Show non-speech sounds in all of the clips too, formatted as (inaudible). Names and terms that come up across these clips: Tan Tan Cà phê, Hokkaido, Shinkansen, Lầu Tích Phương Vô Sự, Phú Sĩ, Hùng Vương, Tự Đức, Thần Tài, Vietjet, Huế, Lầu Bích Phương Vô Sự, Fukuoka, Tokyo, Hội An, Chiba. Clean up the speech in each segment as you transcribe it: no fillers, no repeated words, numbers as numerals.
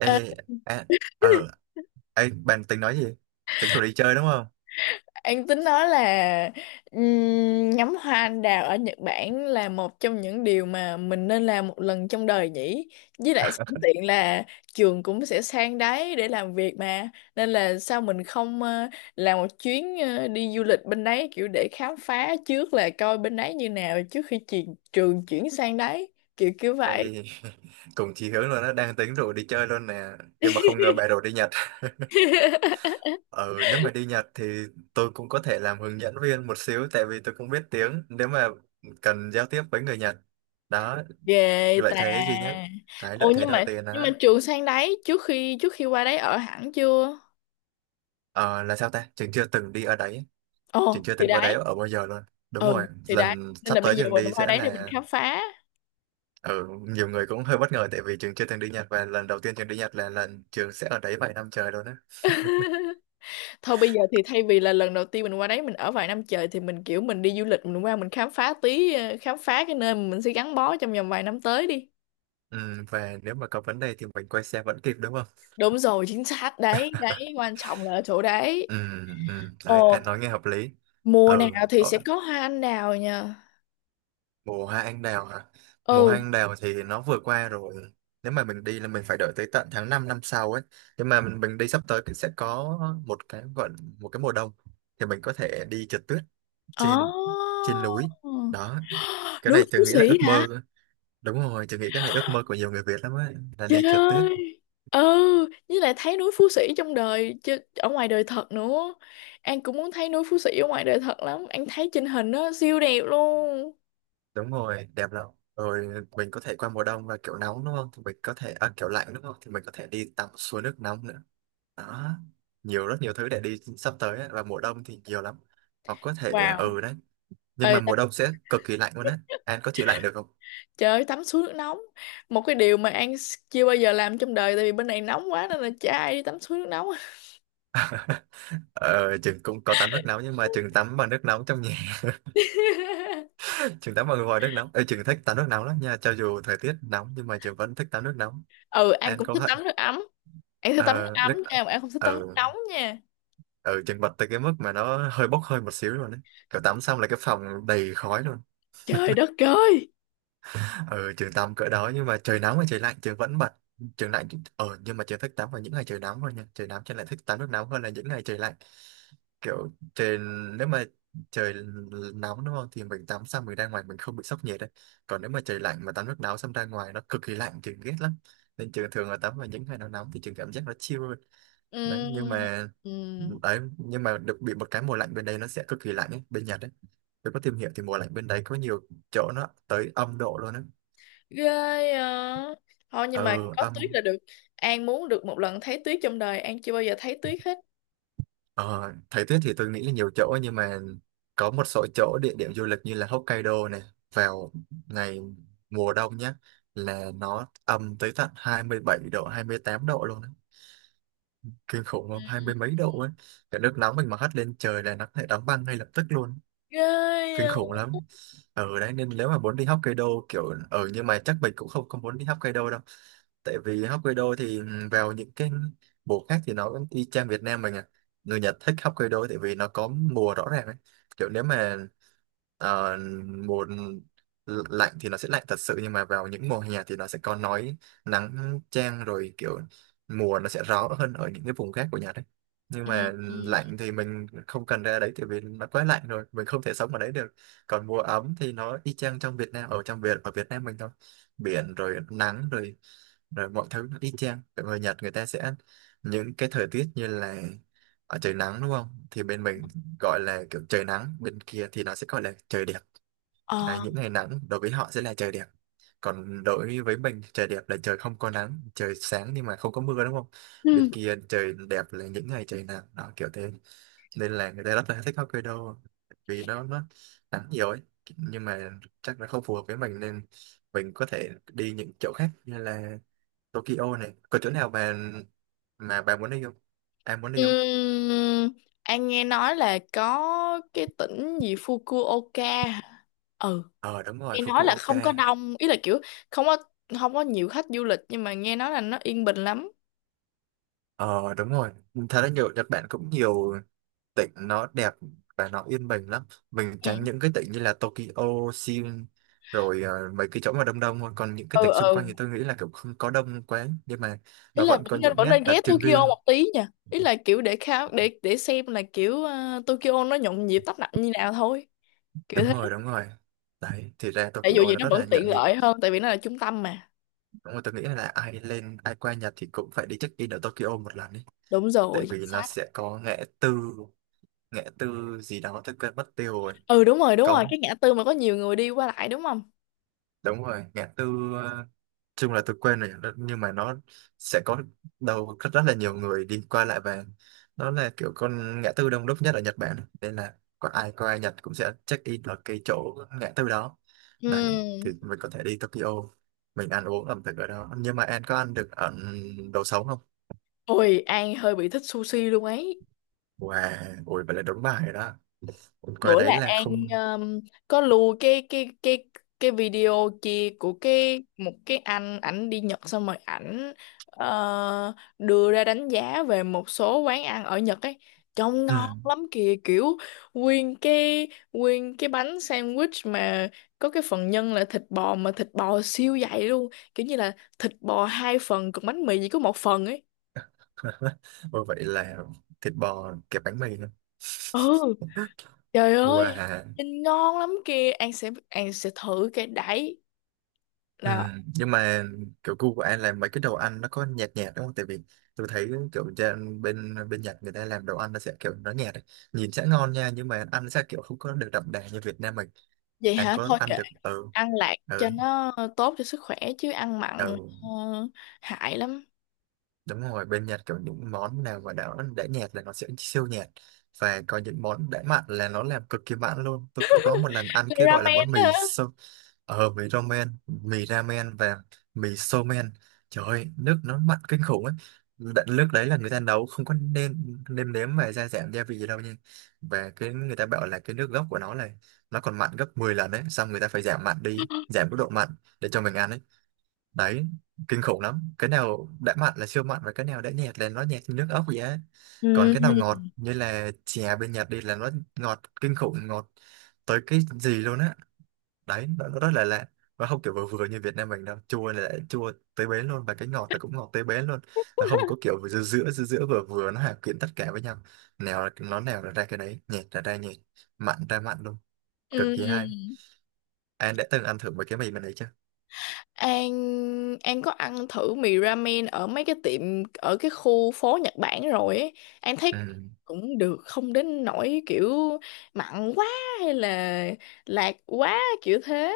Ờ, à, ờ, ê, bạn tính nói gì? Tính rủ đi chơi đúng không? anh tính nói là ngắm hoa anh đào ở Nhật Bản là một trong những điều mà mình nên làm một lần trong đời nhỉ. Với lại sẵn (laughs) tiện là trường cũng sẽ sang đấy để làm việc mà. Nên là sao mình không làm một chuyến đi du lịch bên đấy kiểu để khám phá trước là coi bên đấy như nào trước khi trường chuyển sang đấy. Kiểu kiểu vậy. Ê, cùng chí hướng luôn đó, đang tính rủ đi chơi luôn nè. Nhưng mà không ngờ bạn rủ đi Nhật. (laughs) Ừ, nếu mà đi Nhật thì tôi cũng có thể làm hướng dẫn viên một xíu, tại vì tôi cũng biết tiếng, nếu mà cần giao tiếp với người Nhật. Đó, Ghê lợi ta. thế duy nhất. Cái lợi Ồ thế nhưng đầu mà tiên nhưng đó, mà trường sang đấy trước khi qua đấy ở hẳn chưa? ờ, là sao ta? Trường chưa từng đi ở đấy, trường Ồ, chưa thì từng qua đấy đấy. ở bao giờ luôn. Đúng Ừ, rồi, thì đấy. lần Nên sắp là bây tới giờ trường đi mình qua sẽ đấy để mình là khám phá. Ừ, nhiều người cũng hơi bất ngờ tại vì Trường chưa từng đi Nhật và lần đầu tiên Trường đi Nhật là lần Trường sẽ ở đấy vài năm trời luôn á. (laughs) (laughs) Thôi bây giờ thì thay vì là lần đầu tiên mình qua đấy mình ở vài năm trời thì mình kiểu mình đi du lịch mình qua mình khám phá tí khám phá cái nơi mà mình sẽ gắn bó trong vòng vài năm tới đi. Ừ, và nếu mà có vấn đề thì mình quay xe vẫn kịp đúng không? Đúng rồi, chính xác đấy, đấy (laughs) quan trọng là ở chỗ Ừ, đấy. ừ, đấy, anh Ồ, nói nghe hợp lý. mùa Ừ, nào thì ờ, sẽ có hoa anh đào nha. mùa hoa anh đào hả? Mùa hoa Ừ. anh đào thì nó vừa qua rồi. Nếu mà mình đi là mình phải đợi tới tận tháng 5 năm sau ấy. Nhưng mà mình đi sắp tới thì sẽ có một cái gọi một cái mùa đông thì mình có thể đi trượt tuyết Ồ. trên trên núi. Đó, cái Núi này Phú Tường nghĩ là ước Sĩ hả? mơ. Đúng rồi, tôi nghĩ cái này ước mơ của nhiều người Việt lắm ấy, là Trời đi trượt tuyết. ơi. Ừ, với lại thấy núi Phú Sĩ trong đời chứ ở ngoài đời thật nữa. An cũng muốn thấy núi Phú Sĩ ở ngoài đời thật lắm, An thấy trên hình nó siêu đẹp luôn. Đúng rồi, đẹp lắm. Rồi mình có thể qua mùa đông và kiểu nóng đúng không? Thì mình có thể, à, kiểu lạnh đúng không? Thì mình có thể đi tắm suối nước nóng nữa. Đó, nhiều rất nhiều thứ để đi sắp tới ấy. Và mùa đông thì nhiều lắm. Hoặc có thể, à, Wow. ừ đấy. Nhưng Ê, mà tắm, mùa đông sẽ cực kỳ lạnh luôn á. An có chịu lạnh được không? trời ơi, tắm suối nước nóng. Một cái điều mà chưa bao giờ làm trong đời. Tại vì bên này nóng quá nên là chả ai đi tắm suối nước nóng. Ờ, Trường cũng có tắm nước nóng nhưng mà Trường tắm bằng nước nóng trong nhà. (laughs) (laughs) Trường tắm bằng vòi nước nóng. Ờ, Trường thích tắm nước nóng lắm nha. Cho dù thời tiết nóng nhưng mà Trường vẫn thích tắm nước nóng. Ừ, An An cũng có thích vậy? tắm nước ấm. An thích tắm nước Ờ, ấm nước... nha mà An không thích tắm nước Ừ, nóng nha. ừ chật vật tới cái mức mà nó hơi bốc hơi một xíu luôn đấy, kiểu tắm xong là cái phòng đầy khói luôn. Trời đất ơi. Ừ, trường tắm cỡ đó nhưng mà trời nắng và trời lạnh trường vẫn bật. Trường lạnh. Ờ, nhưng mà trường thích tắm vào những ngày trời nóng hơn nha, trời nóng trường lại thích tắm nước nóng hơn là những ngày trời lạnh. Kiểu trời, nếu mà trời nóng đúng không thì mình tắm xong mình ra ngoài mình không bị sốc nhiệt đấy. Còn nếu mà trời lạnh mà tắm nước nóng xong ra ngoài nó cực kỳ lạnh trường ghét lắm. Nên trường thường là tắm vào những ngày nó nóng thì trường cảm giác nó chill hơn. Đấy, nhưng Ừm, mà ừm. đấy nhưng mà được bị một cái mùa lạnh, bên đây nó sẽ cực kỳ lạnh ấy, bên Nhật ấy. Tôi có tìm hiểu thì mùa lạnh bên đấy có nhiều chỗ nó tới âm độ luôn á. Ghê. À, thôi nhưng mà Ừ, có tuyết âm. là được. An muốn được một lần thấy tuyết trong đời, An chưa bao giờ thấy tuyết hết. Ờ, thời tiết thì tôi nghĩ là nhiều chỗ nhưng mà có một số chỗ địa điểm du lịch như là Hokkaido này, vào ngày mùa đông nhá, là nó âm tới tận 27 độ, 28 độ luôn á. Kinh khủng Ừ. không, hai mươi mấy độ ấy. Cái nước nóng mình mà hất lên trời là nó có thể đóng băng ngay lập tức luôn. Ghê. Kinh À. khủng lắm ở đấy. Nên nếu mà muốn đi Hokkaido, kiểu ở, nhưng mà chắc mình cũng không không muốn đi Hokkaido đâu. Tại vì Hokkaido thì vào những cái mùa khác thì nó cũng y chang Việt Nam mình à. Người Nhật thích Hokkaido tại vì nó có mùa rõ ràng ấy. Kiểu nếu mà ờ, mùa lạnh thì nó sẽ lạnh thật sự, nhưng mà vào những mùa hè thì nó sẽ có nói nắng chang rồi, kiểu mùa nó sẽ rõ hơn ở những cái vùng khác của Nhật đấy. Nhưng Ừ. mà Ừ. lạnh thì mình không cần ra đấy tại vì nó quá lạnh rồi, mình không thể sống ở đấy được. Còn mùa ấm thì nó y chang trong Việt Nam, ở trong Việt ở Việt Nam mình thôi, biển rồi nắng rồi rồi mọi thứ nó y chang. Còn người Nhật người ta sẽ những cái thời tiết như là ở trời nắng đúng không thì bên mình gọi là kiểu trời nắng, bên kia thì nó sẽ gọi là trời đẹp. Đấy, Ờ. những ngày nắng đối với họ sẽ là trời đẹp, còn đối với mình trời đẹp là trời không có nắng, trời sáng nhưng mà không có mưa đúng không. Bên Ừ. kia trời đẹp là những ngày trời nắng đó, kiểu thế. Nên là người ta rất là thích hot cây đô vì nó nắng nhiều ấy. Nhưng mà chắc là không phù hợp với mình, nên mình có thể đi những chỗ khác như là Tokyo này, có chỗ nào mà bà muốn đi không, em muốn đi không? Ừm, An nghe nói là có cái tỉnh gì Fukuoka hả? Ừ, Ờ đúng rồi, nghe nói là không Fukuoka. có đông, ý là kiểu không có, không có nhiều khách du lịch nhưng mà nghe nói là nó yên bình lắm. Ờ đúng rồi, thật ra nhiều Nhật Bản cũng nhiều tỉnh nó đẹp và nó yên bình lắm. Mình Ừ. tránh những cái tỉnh như là Tokyo, Seoul rồi mấy cái chỗ mà đông đông thôi, còn những cái Ừ. tỉnh xung quanh Ừ, thì tôi nghĩ là kiểu không có đông quá, nhưng mà ý nó là vẫn vẫn có nên những vẫn nét nên đặc ghé trưng Tokyo riêng. một tí nha, ý là kiểu để khám để xem là kiểu Tokyo nó nhộn nhịp tấp nập như nào thôi, kiểu Đúng thế. rồi đúng rồi. Đấy thì ra Tại dù Tokyo gì nó nó rất vẫn là nhộn tiện nhịp. lợi hơn tại vì nó là trung tâm mà. Đúng rồi, tôi nghĩ là ai lên ai qua Nhật thì cũng phải đi check in ở Tokyo một lần đi. Đúng Tại rồi. vì nó Sát. sẽ có ngã tư, ngã tư gì đó tôi quên mất tiêu rồi. Ừ, đúng rồi, đúng rồi, Có, cái ngã tư mà có nhiều người đi qua lại đúng không. đúng rồi ngã tư, ờ, chung là tôi quen rồi, nhưng mà nó sẽ có đầu rất, rất là nhiều người đi qua lại, và nó là kiểu con ngã tư đông đúc nhất ở Nhật Bản, nên là có ai qua Nhật cũng sẽ check in ở cái chỗ ngã tư đó Ừ. này. Thì mình có thể đi Tokyo, mình ăn uống ẩm thực ở đó, nhưng mà em có ăn được ở đồ sống không? Ôi, An hơi bị thích sushi luôn ấy. Wow, ui vậy là đúng bài rồi đó. Ui, coi Bữa đấy là là An, không. um, có lưu cái video kia của cái một cái anh, ảnh đi Nhật xong rồi ảnh đưa ra đánh giá về một số quán ăn ở Nhật ấy, trông Ừ. ngon lắm kìa, kiểu nguyên cái bánh sandwich mà có cái phần nhân là thịt bò mà thịt bò siêu dày luôn, kiểu như là thịt bò hai phần còn bánh mì chỉ có một phần ấy. (laughs) Ui vậy là thịt bò kẹp bánh mì nữa. Ừ, trời (laughs) ơi, Wow. nhìn ngon lắm kìa, An sẽ thử cái đấy. Ừ. Đó. Nhưng mà kiểu gu của anh là mấy cái đồ ăn nó có nhạt nhạt đúng không? Tại vì tôi thấy kiểu trên bên bên Nhật người ta làm đồ ăn nó sẽ kiểu nó nhạt ấy. Nhìn sẽ ngon nha nhưng mà ăn sẽ kiểu không có được đậm đà như Việt Nam mình. Vậy Anh hả? có Thôi ăn kệ, được ừ ăn lạc ừ cho nó tốt cho sức khỏe chứ ăn mặn ừ. Hại lắm. Đúng rồi, bên Nhật có những món nào mà đã nhạt là nó sẽ siêu nhạt, và có những món đã mặn là nó làm cực kỳ mặn luôn. Tôi có một lần ăn cái gọi là Ramen món mì hả? so, ờ, mì ramen và mì somen. Trời ơi, nước nó mặn kinh khủng ấy. Đ- Nước đấy là người ta nấu không có nêm nêm nếm và gia giảm gia vị gì đâu nha. Và cái người ta bảo là cái nước gốc của nó là nó còn mặn gấp 10 lần đấy, xong người ta phải giảm mặn đi, giảm mức độ mặn để cho mình ăn ấy. Đấy, kinh khủng lắm, cái nào đã mặn là siêu mặn và cái nào đã nhạt là nó nhạt như nước ốc vậy á. Còn Ừ. cái nào ngọt như là chè bên Nhật đi là nó ngọt kinh khủng, ngọt tới cái gì luôn á. Đấy, nó rất là lạ, nó không kiểu vừa vừa như Việt Nam mình đâu. Chua là đã chua tới bến luôn và cái ngọt là cũng ngọt tới bến luôn. Nó không có kiểu giữa giữa giữa giữa vừa vừa nó hòa quyện tất cả với nhau. Nào là- nó nào là ra cái đấy, nhạt là ra nhạt, mặn ra mặn luôn. Ừ, Cực kỳ hay. Anh đã từng ăn thử mấy cái mì mình đấy chưa? An An có ăn thử mì ramen ở mấy cái tiệm ở cái khu phố Nhật Bản rồi ấy. An thấy Ừ. cũng được, không đến nỗi kiểu mặn quá hay là lạc quá kiểu thế.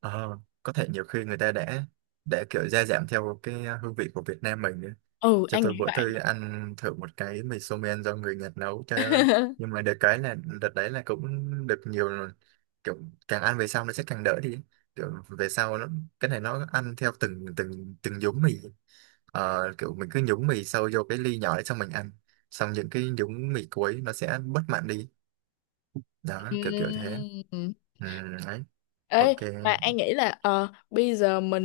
Ờ, có thể nhiều khi người ta đã kiểu gia giảm theo cái hương vị của Việt Nam mình nữa. Ừ, Cho An tôi nghĩ bữa vậy. tôi ăn thử một cái mì somen men do người Nhật nấu, trời ơi. Nhưng (laughs) mà được cái là đợt đấy là cũng được nhiều rồi. Kiểu càng ăn về sau nó sẽ càng đỡ đi. Kiểu về sau nó cái này nó ăn theo từng từng từng nhúng mì. Ờ, kiểu mình cứ nhúng mì sâu vô cái ly nhỏ đấy xong mình ăn. Xong những cái nhúng mì cuối nó sẽ bớt mặn đi. Đó, kiểu kiểu thế. Ừm. Ừ, đấy. Ok. Ê, mà An nghĩ là bây giờ mình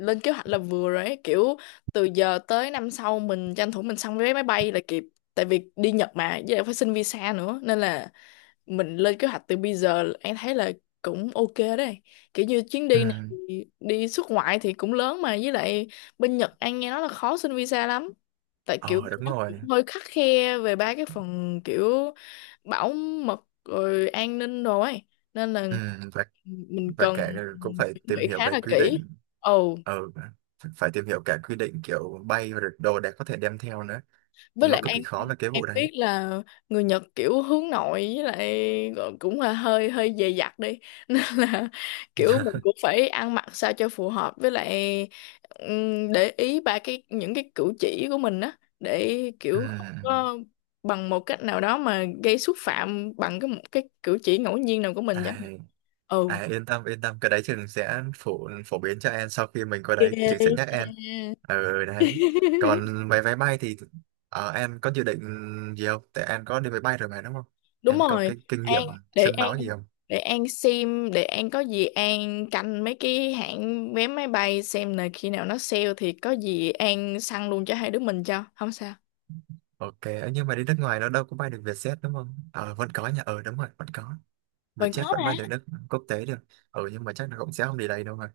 lên kế hoạch là vừa rồi ấy, kiểu từ giờ tới năm sau mình tranh thủ mình xong vé máy bay là kịp. Tại vì đi Nhật mà, với lại phải xin visa nữa. Nên là mình lên kế hoạch từ bây giờ An thấy là cũng ok đấy. Kiểu như chuyến đi này Ừ. thì đi xuất ngoại thì cũng lớn mà với lại bên Nhật An nghe nói là khó xin visa lắm. Tại kiểu Ờ, bên đúng đó cũng rồi. hơi khắt khe về ba cái phần kiểu bảo mật rồi an ninh đồ ấy. Nên là Ừ, và mình và cần cả cũng phải chuẩn tìm bị hiểu khá về là quy kỹ. định. Ồ, Ừ, phải tìm hiểu cả quy định kiểu bay và đồ để có thể đem theo nữa. với Nó lại cực em kỳ khó về cái em vụ đấy. biết là người Nhật kiểu hướng nội, với lại cũng là hơi hơi dè dặt đi (laughs) nên là kiểu mình cũng (laughs) phải ăn mặc sao cho phù hợp, với lại để ý ba cái những cái cử chỉ của mình á, để Ừ. kiểu không có bằng một cách nào đó mà gây xúc phạm bằng cái một cái cử chỉ ngẫu nhiên nào của mình vậy. à, Ừ. Yên tâm yên tâm, cái đấy trường sẽ phổ phổ biến cho em. Sau khi mình qua đấy trường sẽ nhắc Ok. em. Ừ, đấy. (laughs) Còn vé vé bay thì, em có dự định gì không? Tại em có đi máy bay rồi mà, đúng không? Đúng Em có rồi, cái kinh An nghiệm để sương An máu gì không? An xem, để An có gì An canh mấy cái hãng vé máy bay xem là khi nào nó sale thì có gì An săn luôn cho hai đứa mình cho không sao. Ok, ấy, nhưng mà đi nước ngoài nó đâu có bay được Vietjet, đúng không? Ờ, vẫn có nha. Ờ, đúng rồi, vẫn có. Mình Vietjet có vẫn mà. bay được nước quốc tế được. Ừ, nhưng mà chắc là cũng sẽ không đi đây đâu rồi.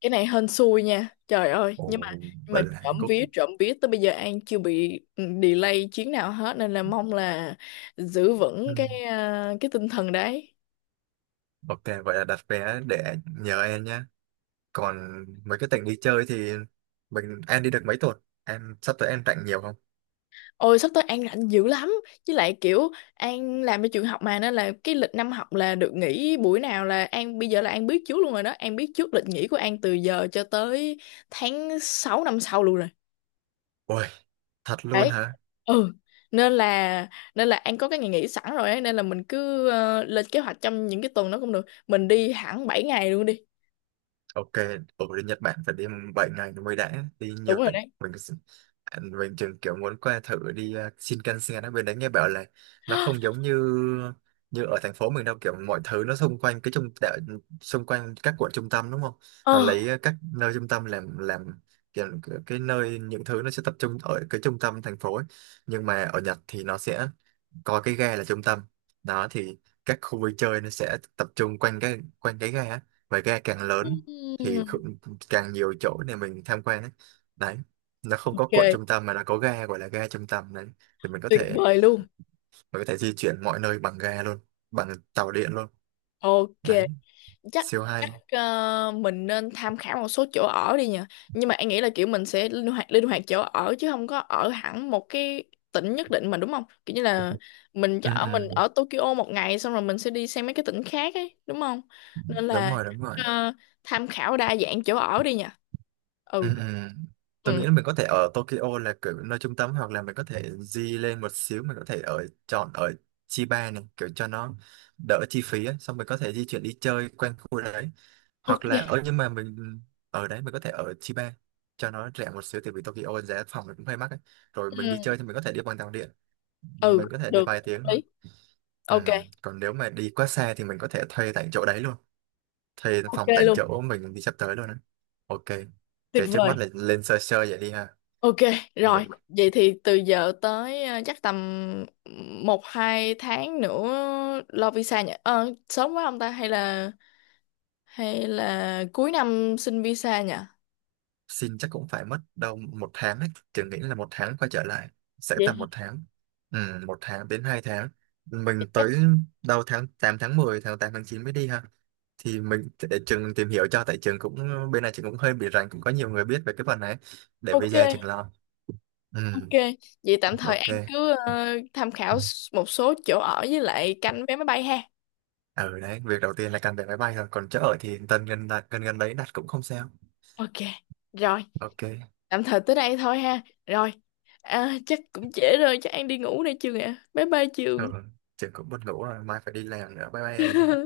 Cái này hên xui nha trời ơi. Nhưng mà Ồ, vậy là trộm Hàn Quốc. vía, trộm vía tới bây giờ An chưa bị delay chuyến nào hết nên là mong là giữ Ừ. vững cái cái tinh thần đấy. Ok, vậy là đặt vé để nhờ em nhé. Còn mấy cái tỉnh đi chơi thì mình em đi được mấy tuần? Em sắp tới em rảnh nhiều không? Ôi sắp tới An rảnh dữ lắm. Với lại kiểu An làm ở trường học mà, nên là cái lịch năm học là được nghỉ buổi nào là An, bây giờ là An biết trước luôn rồi đó, An biết trước lịch nghỉ của An từ giờ cho tới tháng 6 năm sau luôn rồi. Ôi, thật luôn Đấy. hả? Ừ. Nên là Nên là An có cái ngày nghỉ sẵn rồi ấy, nên là mình cứ lên kế hoạch trong những cái tuần đó cũng được. Mình đi hẳn 7 ngày luôn đi. Ok. Ở bên Nhật Bản phải đi 7 ngày nó mới đã, đi Đúng nhiều rồi tỉnh, đấy. mình cứ- mình chừng kiểu muốn qua thử đi Shinkansen ở bên đấy, nghe bảo là nó không (gasps) giống như như ở thành phố mình đâu. Kiểu mọi thứ nó xung quanh cái trung đạo, xung quanh các quận trung tâm, đúng không? Nó Ờ. lấy các nơi trung tâm làm kiểu cái nơi những thứ nó sẽ tập trung ở cái trung tâm thành phố ấy. Nhưng mà ở Nhật thì nó sẽ có cái ga là trung tâm đó thì các khu vui chơi nó sẽ tập trung quanh cái ga á. Và ga càng lớn thì Ừm. càng nhiều chỗ để mình tham quan ấy. Đấy, nó không có Ok, cuộn trung tâm mà nó có ga gọi là ga trung tâm đấy. Thì mình có tuyệt thể vời luôn. mình có thể di chuyển mọi nơi bằng ga luôn, bằng tàu điện luôn. Ok. Đấy, chắc siêu chắc hay. Mình nên tham khảo một số chỗ ở đi nhỉ, nhưng mà anh nghĩ là kiểu mình sẽ linh hoạt chỗ ở chứ không có ở hẳn một cái tỉnh nhất định mà, đúng không, kiểu như là mình chỉ Ừ, ở, mình ừ. ở Tokyo một ngày xong rồi mình sẽ đi sang mấy cái tỉnh khác ấy đúng không. Nên Đúng là rồi, đúng rồi. ờ, tham khảo đa dạng chỗ ở đi nhỉ. Ừ, Ừ. ừ. Tôi Ừ. nghĩ là mình có thể ở Tokyo là kiểu nơi trung tâm, hoặc là mình có thể di lên một xíu, mình có thể ở chọn ở Chiba này kiểu cho nó đỡ chi phí ấy. Xong mình có thể di chuyển đi chơi quanh khu đấy hoặc là Ok. ở, nhưng mà mình ừ, ở đấy mình có thể ở Chiba cho nó rẻ một xíu tại vì Tokyo giá phòng nó cũng hơi mắc ấy. Rồi mình đi chơi Ừ, thì mình có thể đi bằng tàu điện, ừ. mình có thể đi Được, vài tiếng hợp thôi. lý. Ừ. Ok. Còn nếu mà đi quá xa thì mình có thể thuê tại chỗ đấy luôn, thuê Ok phòng tại luôn. chỗ mình đi sắp tới luôn ấy. Ok, Tuyệt cái trước vời. mắt là lên sơ sơ vậy đi ha. Ok, Mình rồi, vậy thì từ giờ tới chắc tầm 1-2 tháng nữa lo visa nhỉ? Ờ, sớm quá không ta? Hay là cuối năm xin visa nhỉ? xin chắc cũng phải mất đâu một tháng ấy, Trường nghĩ là một tháng quay trở lại sẽ tầm Vậy một tháng. Ừ, một tháng đến 2 tháng. Mình thì chắc tới đâu tháng 8 tháng 10 tháng 8 tháng 9 mới đi ha. Thì mình để trường tìm hiểu cho, tại trường cũng bên này trường cũng hơi bị rành, cũng có nhiều người biết về cái phần này. Để bây giờ trường ok, lo. Ừ, ok. Vậy tạm thời ok. An cứ tham khảo một số chỗ ở với lại canh vé máy bay ha. Ở đấy việc đầu tiên là cần vé máy bay rồi, còn chỗ ở thì tần gần đặt gần gần đấy đặt cũng không sao. Ok, rồi, Ok. tạm thời tới đây thôi ha. Rồi, à, chắc cũng trễ rồi, chắc An đi ngủ đây chưa ạ? Bye bye Trường. Ừ, trường cũng buồn ngủ rồi, mai phải đi làm nữa, bye bye em nhé.